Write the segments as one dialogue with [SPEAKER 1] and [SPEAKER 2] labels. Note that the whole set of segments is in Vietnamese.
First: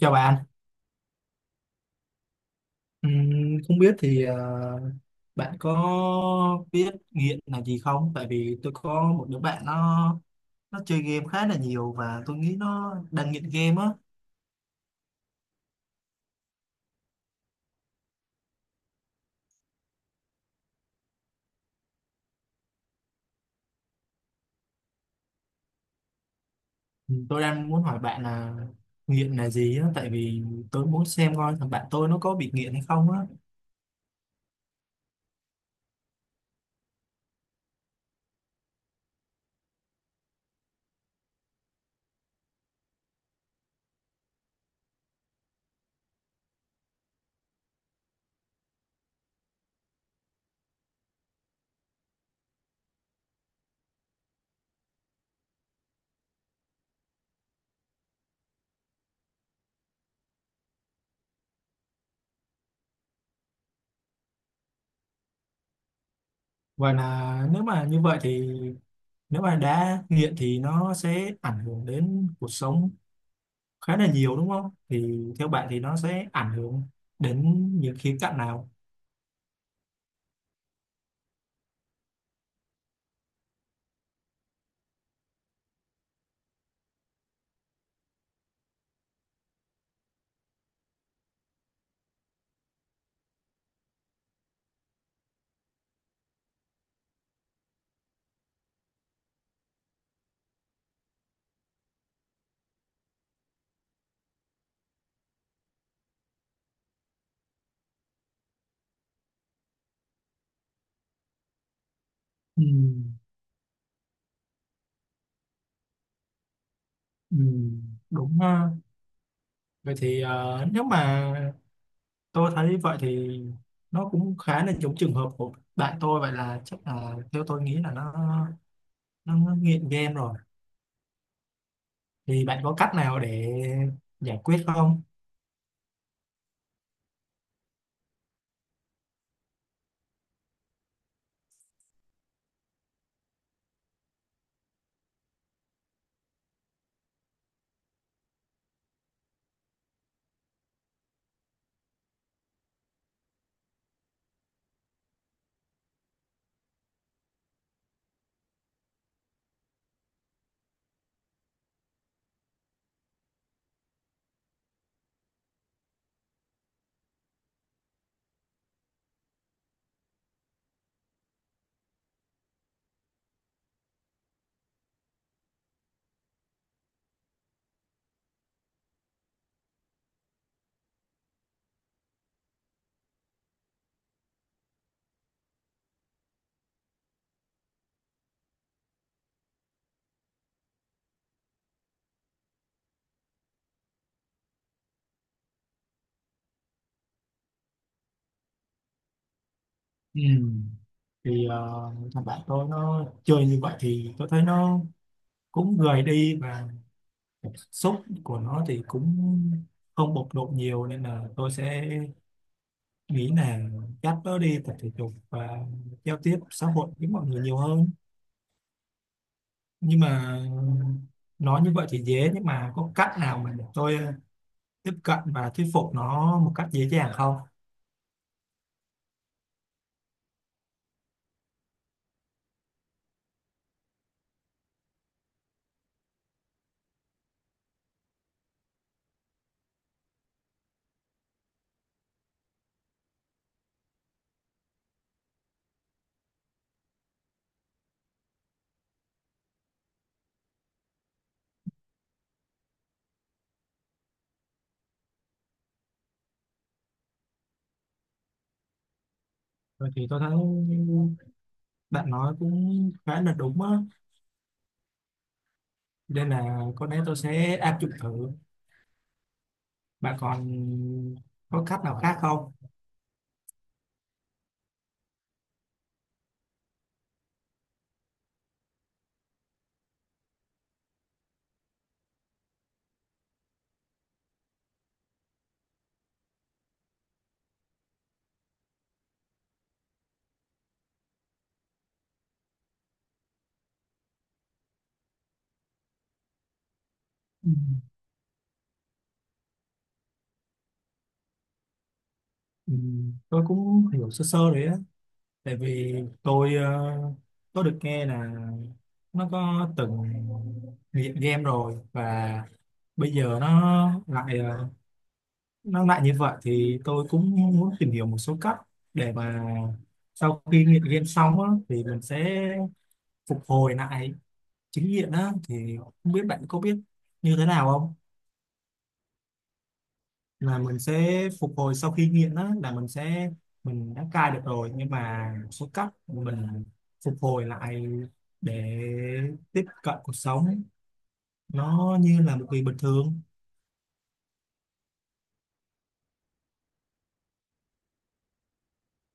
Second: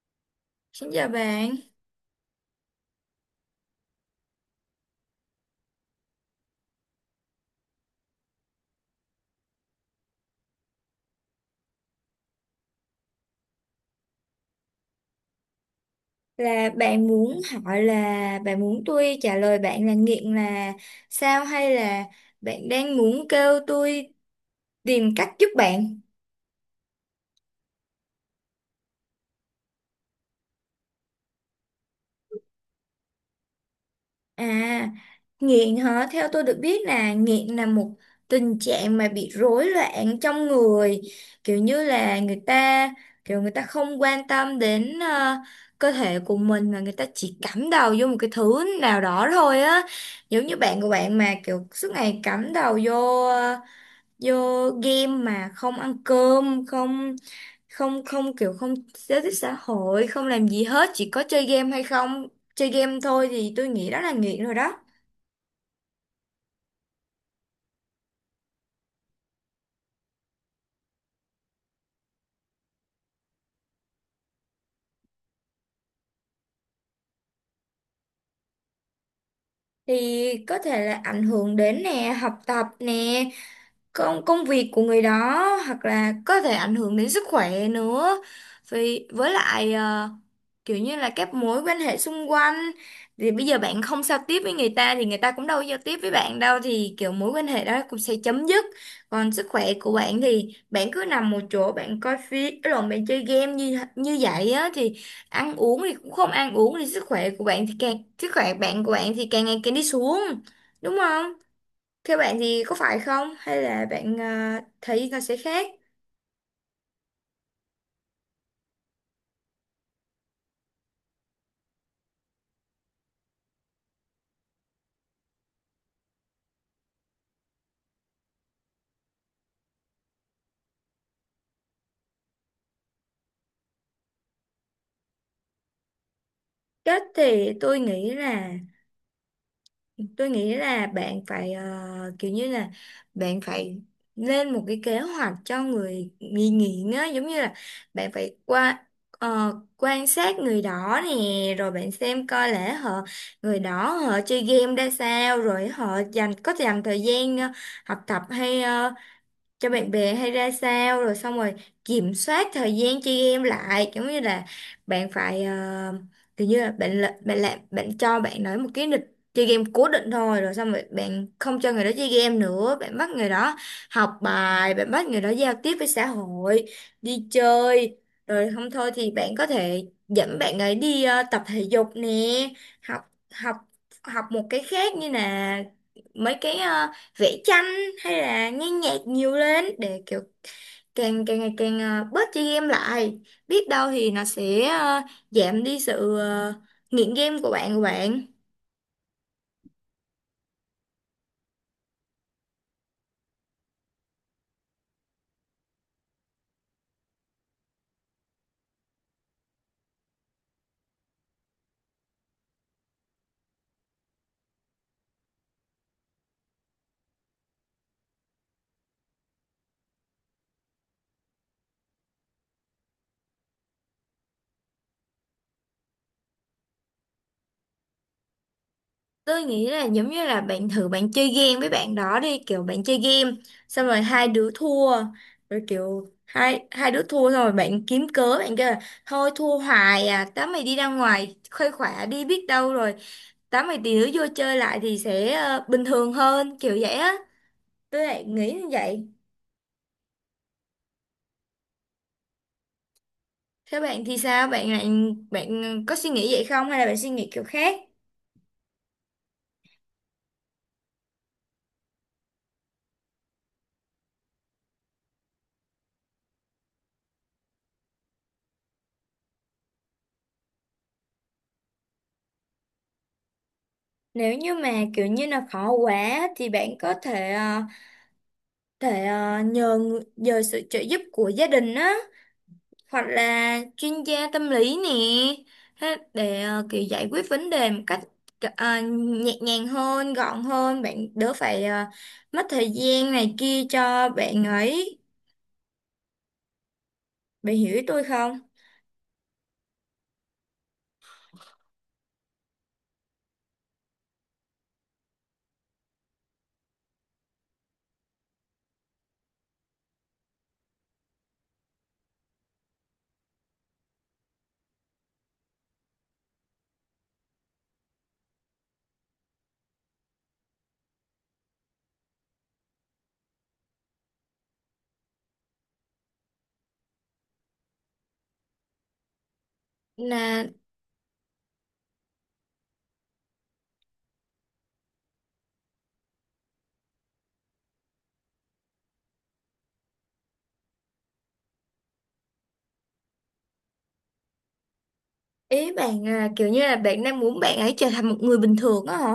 [SPEAKER 1] Chào bạn.
[SPEAKER 2] Xin chào bạn,
[SPEAKER 1] Ừm, Không biết thì bạn có biết nghiện là gì không? Tại vì tôi có một đứa bạn nó chơi game khá là nhiều và tôi nghĩ nó đang nghiện game á.
[SPEAKER 2] là bạn muốn hỏi là bạn muốn tôi trả lời bạn là nghiện là sao hay là bạn đang muốn kêu tôi tìm cách giúp bạn?
[SPEAKER 1] Tôi đang muốn hỏi bạn là nghiện là gì á, tại vì tôi muốn xem coi thằng bạn tôi nó có bị nghiện hay không á.
[SPEAKER 2] À, nghiện hả? Theo tôi được biết là nghiện là một tình trạng mà bị rối loạn trong người, kiểu như là người ta kiểu người ta không quan tâm đến cơ thể của mình mà người ta chỉ cắm đầu vô một cái thứ nào đó thôi á. Giống như bạn của bạn mà kiểu suốt ngày cắm đầu vô vô game mà không ăn cơm không không không kiểu không giao tiếp xã hội không làm gì hết chỉ có chơi game hay không chơi game thôi thì tôi nghĩ đó là nghiện rồi đó.
[SPEAKER 1] Và là nếu mà như vậy thì nếu mà đã nghiện thì nó sẽ ảnh hưởng đến cuộc sống khá là nhiều đúng không? Thì theo bạn thì nó sẽ ảnh hưởng đến những khía cạnh nào?
[SPEAKER 2] Thì có thể là ảnh hưởng đến nè học tập nè công công việc của người đó, hoặc là có thể ảnh hưởng đến sức khỏe nữa, vì với lại kiểu như là các mối quan hệ xung quanh, thì bây giờ bạn không giao tiếp với người ta thì người ta cũng đâu có giao tiếp với bạn đâu thì kiểu mối quan hệ đó cũng sẽ chấm dứt. Còn sức khỏe của bạn thì bạn cứ nằm một chỗ bạn coi phim lộn bạn chơi game như như vậy á thì ăn uống thì cũng không ăn uống thì sức khỏe của bạn thì càng sức khỏe bạn của bạn thì càng ngày càng đi xuống đúng không, theo bạn thì
[SPEAKER 1] Ừ.
[SPEAKER 2] có phải không hay là bạn à, thấy nó sẽ khác.
[SPEAKER 1] Ừ, đúng ha. Vậy thì nếu mà tôi thấy vậy thì nó cũng khá là giống trường hợp của bạn tôi, vậy là chắc là theo tôi nghĩ là nó nghiện game rồi, thì bạn có cách nào để giải quyết không?
[SPEAKER 2] Cách thì tôi nghĩ là bạn phải kiểu như là bạn phải lên một cái kế hoạch cho người nghi nghiện á, giống như là bạn phải qua quan sát người đó nè, rồi bạn xem coi lẽ họ người đó họ chơi game ra sao, rồi họ dành có dành thời gian học tập hay cho bạn bè hay ra sao, rồi xong rồi kiểm soát thời gian chơi game lại, giống như là bạn phải kiểu như là- bạn làm bạn cho bạn nói một cái lịch chơi game cố định thôi, rồi xong rồi bạn không cho người đó chơi game nữa, bạn bắt người đó học bài, bạn bắt người đó giao tiếp với xã hội, đi chơi, rồi không thôi thì bạn có thể dẫn bạn ấy đi tập thể dục nè, học học học một cái khác như là mấy cái vẽ tranh hay là nghe nhạc nhiều lên để kiểu càng càng ngày càng bớt chơi game lại, biết đâu thì nó sẽ giảm đi sự nghiện game của bạn của bạn.
[SPEAKER 1] Ừ. Thì thằng bạn tôi nó chơi như vậy thì tôi thấy nó cũng gầy đi và cảm xúc của nó thì cũng không bộc lộ nhiều, nên là tôi sẽ nghĩ là cắt nó đi tập thể dục và giao tiếp xã hội với mọi người nhiều hơn. Nhưng mà nói như vậy thì dễ, nhưng mà có cách nào mà để tôi tiếp cận và thuyết phục nó một cách dễ dàng không?
[SPEAKER 2] Tôi nghĩ là giống như là bạn thử bạn chơi game với bạn đó đi, kiểu bạn chơi game xong rồi hai đứa thua, rồi kiểu hai hai đứa thua xong rồi bạn kiếm cớ bạn kêu là thôi thua hoài à, tao mày đi ra ngoài khuây khỏa đi, biết đâu rồi tám mày tí nữa vô chơi lại thì sẽ bình thường hơn kiểu vậy á, tôi lại nghĩ như vậy. Thế bạn thì sao, bạn lại bạn có suy nghĩ vậy không hay là bạn suy nghĩ kiểu khác.
[SPEAKER 1] Vậy thì tôi thấy bạn nói cũng khá là đúng á, nên là có lẽ tôi sẽ áp dụng thử. Bạn còn có cách nào khác không?
[SPEAKER 2] Nếu như mà kiểu như là khó quá thì bạn có thể thể nhờ người- nhờ sự trợ giúp của gia đình á, hoặc là chuyên gia tâm lý nè, thế để kiểu giải quyết vấn đề một cách nhẹ nhàng hơn gọn hơn, bạn đỡ phải mất thời gian này kia cho bạn ấy.
[SPEAKER 1] Ừ.
[SPEAKER 2] Bạn hiểu ý tôi không?
[SPEAKER 1] Ừ, tôi cũng hiểu sơ sơ đấy, tại vì tôi có được nghe là nó có từng nghiện game rồi, và bây giờ nó lại nó lại như vậy, thì tôi cũng muốn tìm hiểu một số cách để mà sau khi nghiện game xong á, thì mình sẽ phục hồi lại chính nghiện á, thì không biết bạn có biết như thế nào không,
[SPEAKER 2] Là
[SPEAKER 1] là mình sẽ phục hồi sau khi nghiện. Đó là mình sẽ mình đã cai được rồi, nhưng mà một số cách mình phục hồi lại để tiếp cận cuộc sống nó như là một người bình thường.
[SPEAKER 2] ý bạn à, kiểu như là bạn đang muốn bạn ấy trở thành một người bình thường á hả?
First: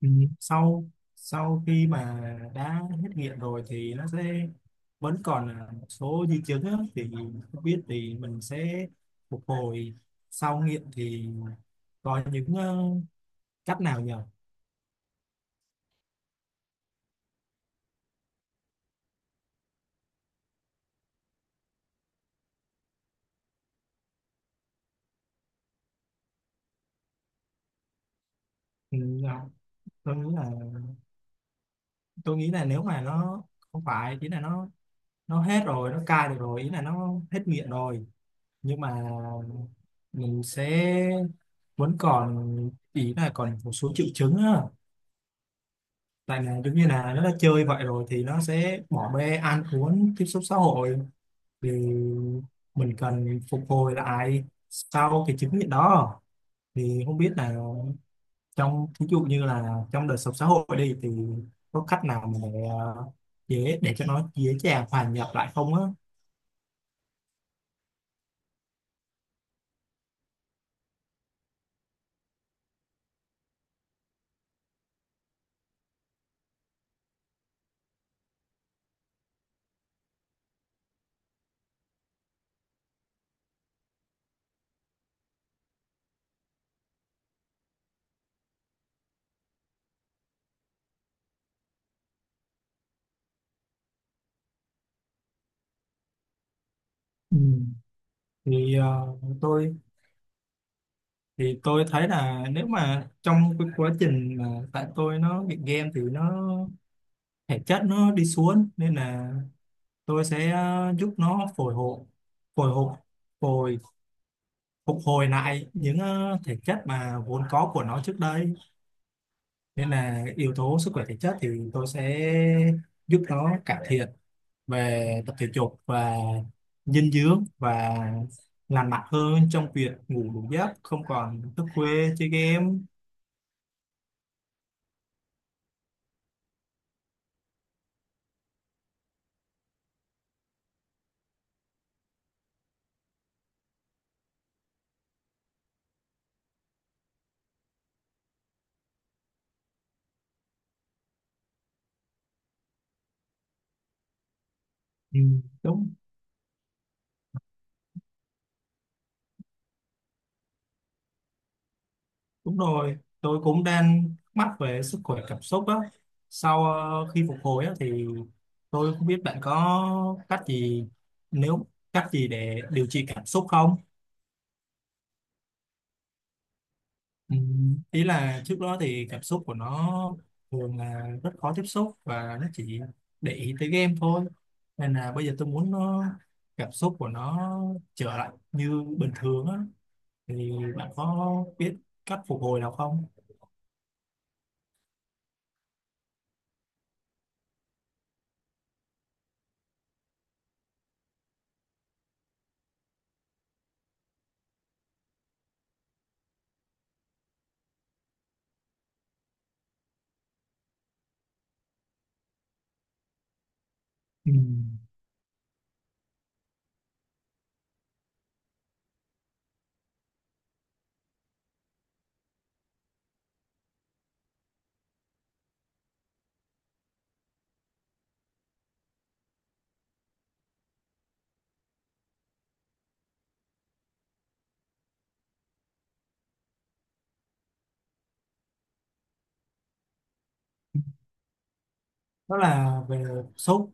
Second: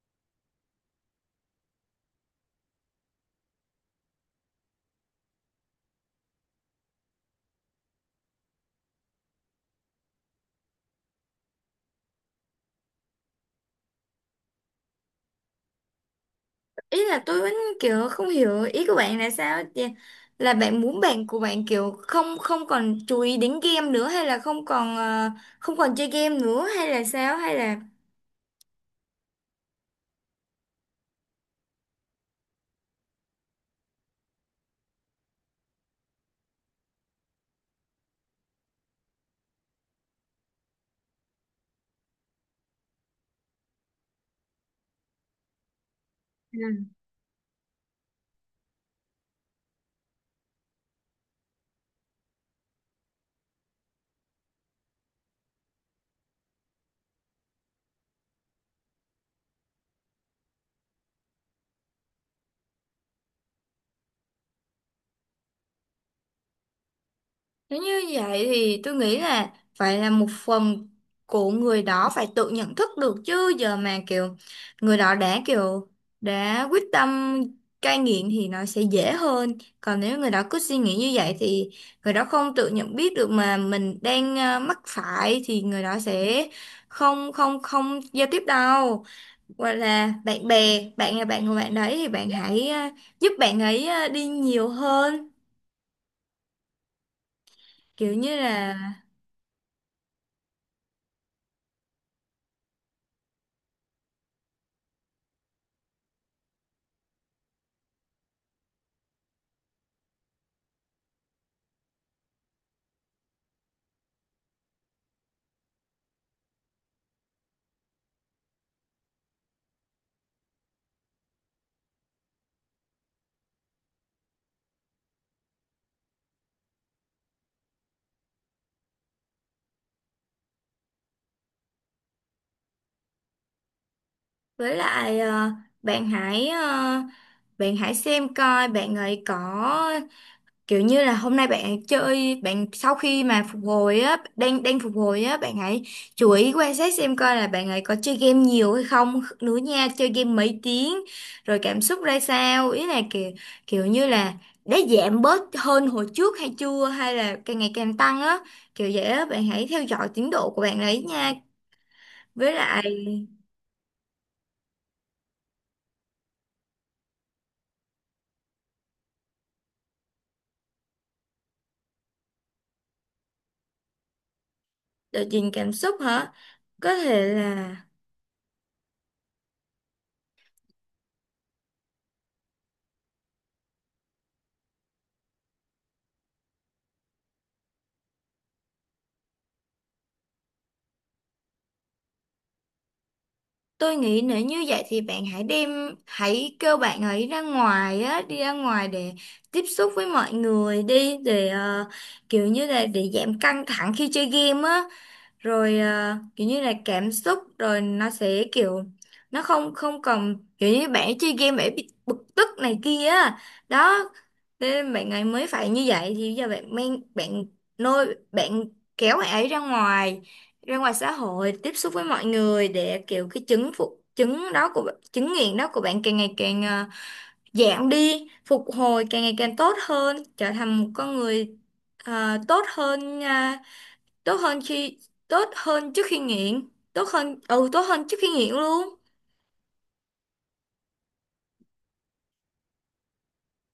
[SPEAKER 1] Ừ. Sau sau khi mà đã hết nghiện rồi thì nó sẽ vẫn còn là một số di chứng á, thì không biết thì mình sẽ phục hồi sau nghiện thì có những cách nào nhỉ?
[SPEAKER 2] Ý là tôi vẫn kiểu không hiểu ý của bạn là sao chị? Là bạn muốn bạn của bạn kiểu không không còn chú ý đến game nữa hay là không còn không còn chơi game nữa hay là sao hay là
[SPEAKER 1] Ừ, dạ, tôi nghĩ là tôi nghĩ là nếu mà nó không phải chỉ là nó hết rồi nó cai được rồi, ý là nó hết nghiện rồi, nhưng mà mình sẽ vẫn còn, ý là còn một số triệu chứng á, tại là giống như là nó đã chơi vậy rồi thì nó sẽ bỏ bê ăn uống tiếp xúc xã hội, thì mình cần phục hồi lại sau cái chứng nghiện đó. Thì không biết là trong ví dụ như là trong đời sống xã hội đi, thì có cách nào mà dễ để cho nó dễ dàng hòa nhập lại không á?
[SPEAKER 2] nếu như vậy thì tôi nghĩ là phải là một phần của người đó phải tự nhận thức được, chứ giờ mà kiểu người đó đã kiểu đã quyết tâm cai nghiện thì nó sẽ dễ hơn. Còn nếu người đó cứ suy nghĩ như vậy thì người đó không tự nhận biết được mà mình đang mắc phải thì người đó sẽ không không không giao tiếp đâu. Hoặc là bạn bè, bạn là bạn của bạn đấy thì bạn hãy giúp bạn ấy đi nhiều hơn.
[SPEAKER 1] Ừ.
[SPEAKER 2] Kiểu như
[SPEAKER 1] Thì
[SPEAKER 2] là
[SPEAKER 1] tôi tôi thấy là nếu mà trong cái quá trình mà tại tôi nó nghiện game thì nó thể chất nó đi xuống, nên là tôi sẽ giúp nó phổi hộ phổi hộ phổi phục hồi lại những thể chất mà vốn có của nó trước đây. Nên là yếu tố sức khỏe thể chất thì tôi sẽ giúp nó cải thiện về tập thể dục và dinh dưỡng và lành mạnh hơn trong việc ngủ đủ giấc, không còn thức khuya chơi game.
[SPEAKER 2] với lại bạn hãy bạn hãy xem coi bạn ấy có kiểu như là hôm nay bạn chơi bạn sau khi mà phục hồi á đang đang phục hồi á, bạn hãy chú ý quan sát xem coi là bạn ấy có chơi game nhiều hay không nữa nha, chơi game mấy tiếng rồi cảm xúc ra sao, ý là kiểu kiểu như là đã
[SPEAKER 1] Ừ,
[SPEAKER 2] giảm bớt hơn
[SPEAKER 1] đúng.
[SPEAKER 2] hồi trước hay chưa hay là càng ngày càng tăng á, kiểu vậy á bạn hãy theo dõi tiến độ của bạn ấy nha. Với
[SPEAKER 1] Đúng
[SPEAKER 2] lại
[SPEAKER 1] rồi, tôi cũng đang thắc mắc về sức khỏe cảm xúc á, sau khi phục hồi á, thì tôi không biết bạn có cách gì, nếu cách gì để điều trị cảm xúc không?
[SPEAKER 2] đợt nhìn cảm xúc hả? Có thể
[SPEAKER 1] Ừ,
[SPEAKER 2] là
[SPEAKER 1] ý là trước đó thì cảm xúc của nó thường là rất khó tiếp xúc và nó chỉ để ý tới game thôi, nên là bây giờ tôi muốn nó cảm xúc của nó trở lại như bình thường á, thì bạn có biết cách phục hồi nào không?
[SPEAKER 2] tôi nghĩ nếu như vậy thì bạn hãy đem hãy kêu bạn ấy ra ngoài á, đi ra ngoài để tiếp xúc với mọi người đi, để kiểu như là để giảm căng thẳng khi chơi game á. Rồi à, kiểu như là cảm xúc rồi nó sẽ kiểu nó không không còn kiểu như bạn chơi game bạn bị bực tức này kia á, đó
[SPEAKER 1] Ừ.
[SPEAKER 2] nên bạn ấy mới phải như vậy, thì giờ bạn mang bạn nôi bạn kéo bạn ấy ra ngoài xã hội tiếp xúc với mọi người, để kiểu cái chứng phục chứng đó của bạn- chứng nghiện đó của bạn càng ngày càng à, giảm đi, phục hồi càng ngày càng tốt hơn, trở thành một con người à, tốt hơn tốt hơn khi tốt hơn trước khi nghiện, tốt hơn ừ tốt hơn trước khi nghiện luôn.
[SPEAKER 1] Đó là về cảm xúc,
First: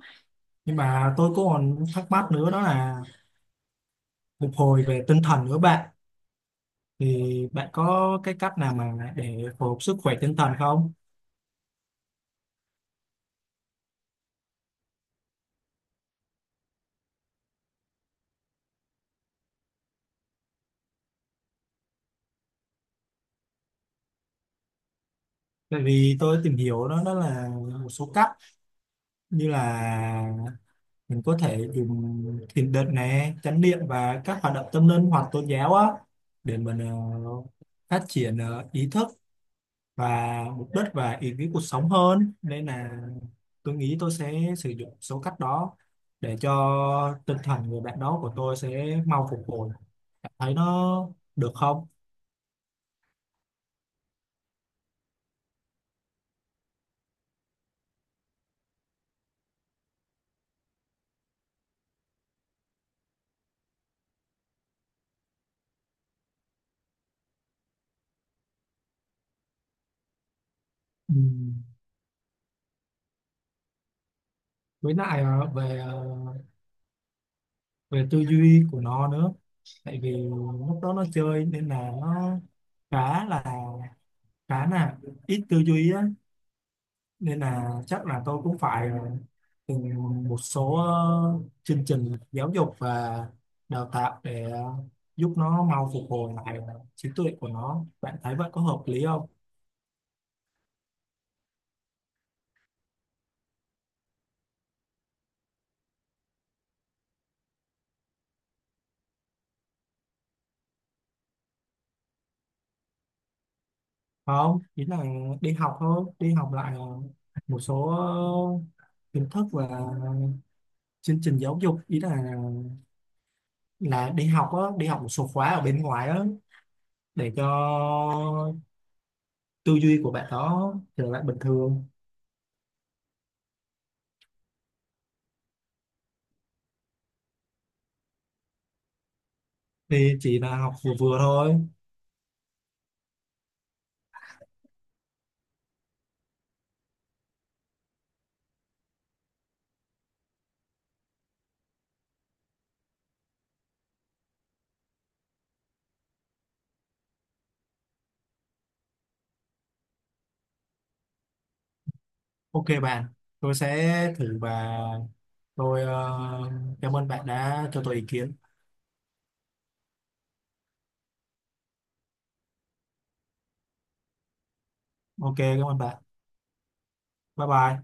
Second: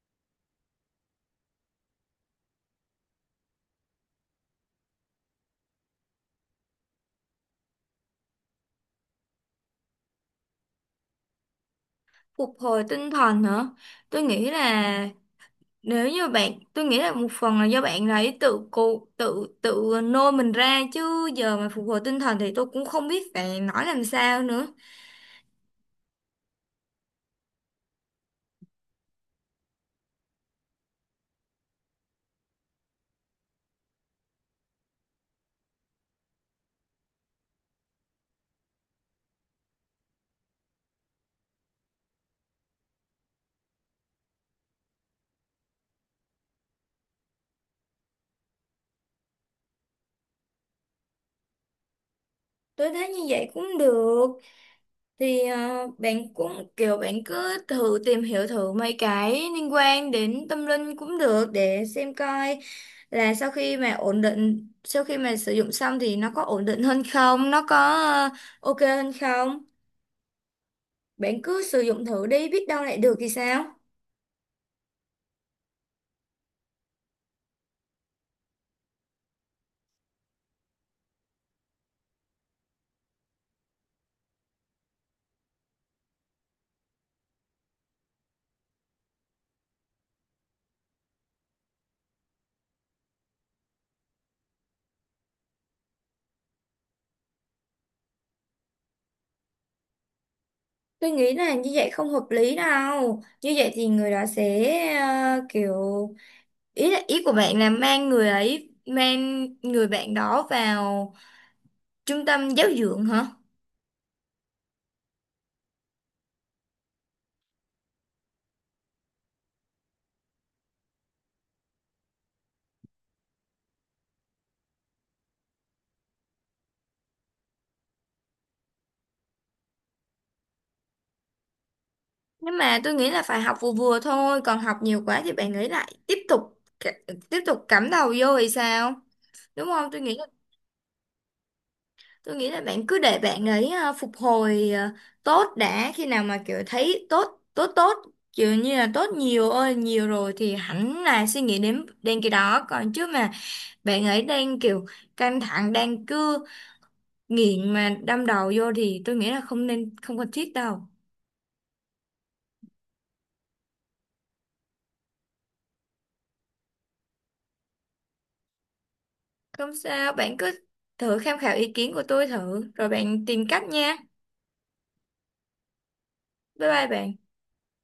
[SPEAKER 1] nhưng mà tôi cũng còn thắc mắc nữa, đó là phục hồi về tinh thần nữa bạn. Thì bạn có cái cách nào mà để phục hồi sức khỏe tinh thần không?
[SPEAKER 2] Phục hồi tinh thần hả? Tôi nghĩ là nếu như bạn tôi nghĩ là một phần là do bạn ấy tự cô tự tự nôi mình ra, chứ giờ mà phục hồi tinh thần thì tôi cũng không biết phải nói làm sao nữa.
[SPEAKER 1] Tại vì tôi tìm hiểu đó, đó là một số cách như là mình có thể dùng thiền định này, chánh niệm và các hoạt động tâm linh hoặc tôn giáo á, để mình phát triển ý thức và mục đích và ý nghĩa cuộc sống hơn, nên là tôi nghĩ tôi sẽ sử dụng số cách đó để cho tinh thần người bạn đó của tôi sẽ mau phục hồi. Bạn thấy nó được không?
[SPEAKER 2] Tôi thấy như vậy cũng được, thì bạn cũng kiểu bạn cứ thử tìm hiểu thử mấy cái liên quan đến tâm linh cũng được, để xem coi là sau khi mà ổn định sau khi mà sử dụng xong thì nó có ổn định hơn không, nó có ờ, ok hơn không.
[SPEAKER 1] Ừ.
[SPEAKER 2] Bạn cứ sử dụng thử đi, biết đâu lại được thì sao.
[SPEAKER 1] Với lại về về tư duy của nó nữa, tại vì lúc đó nó chơi nên là nó khá là khá là ít tư duy á, nên là chắc là tôi cũng phải từng một số chương trình giáo dục và đào tạo để giúp nó mau phục hồi lại trí tuệ của nó. Bạn thấy vậy có hợp lý không?
[SPEAKER 2] Tôi nghĩ là như vậy không hợp lý đâu, như vậy thì người đó sẽ kiểu ý là ý của bạn là mang người ấy mang người bạn đó vào trung tâm giáo dưỡng hả?
[SPEAKER 1] Không, ý là đi học thôi, đi học lại một số kiến thức và chương trình giáo dục, ý là đi học á, đi học một số khóa ở bên ngoài á, để cho tư duy của bạn đó trở lại bình thường.
[SPEAKER 2] Nhưng mà tôi nghĩ là phải học vừa vừa thôi, còn học nhiều quá thì bạn nghĩ lại tiếp tục c- tiếp tục cắm đầu vô thì sao, đúng không. Tôi
[SPEAKER 1] Thì
[SPEAKER 2] nghĩ là
[SPEAKER 1] chỉ là học vừa vừa thôi.
[SPEAKER 2] tôi nghĩ là bạn cứ để bạn ấy phục hồi tốt đã, khi nào mà kiểu thấy tốt tốt tốt kiểu như là tốt nhiều ơi nhiều rồi thì hẳn là suy nghĩ đến đến cái đó còn, chứ mà bạn ấy đang kiểu căng thẳng đang cứ nghiện mà đâm đầu vô thì tôi nghĩ là không nên không cần thiết đâu.
[SPEAKER 1] Ok bạn, tôi sẽ thử và tôi cảm ơn bạn đã cho tôi ý kiến.
[SPEAKER 2] Không sao, bạn cứ thử tham khảo ý kiến của tôi thử, rồi bạn tìm cách nha.
[SPEAKER 1] Ok, cảm ơn bạn.
[SPEAKER 2] Bye bye bạn.
[SPEAKER 1] Bye bye.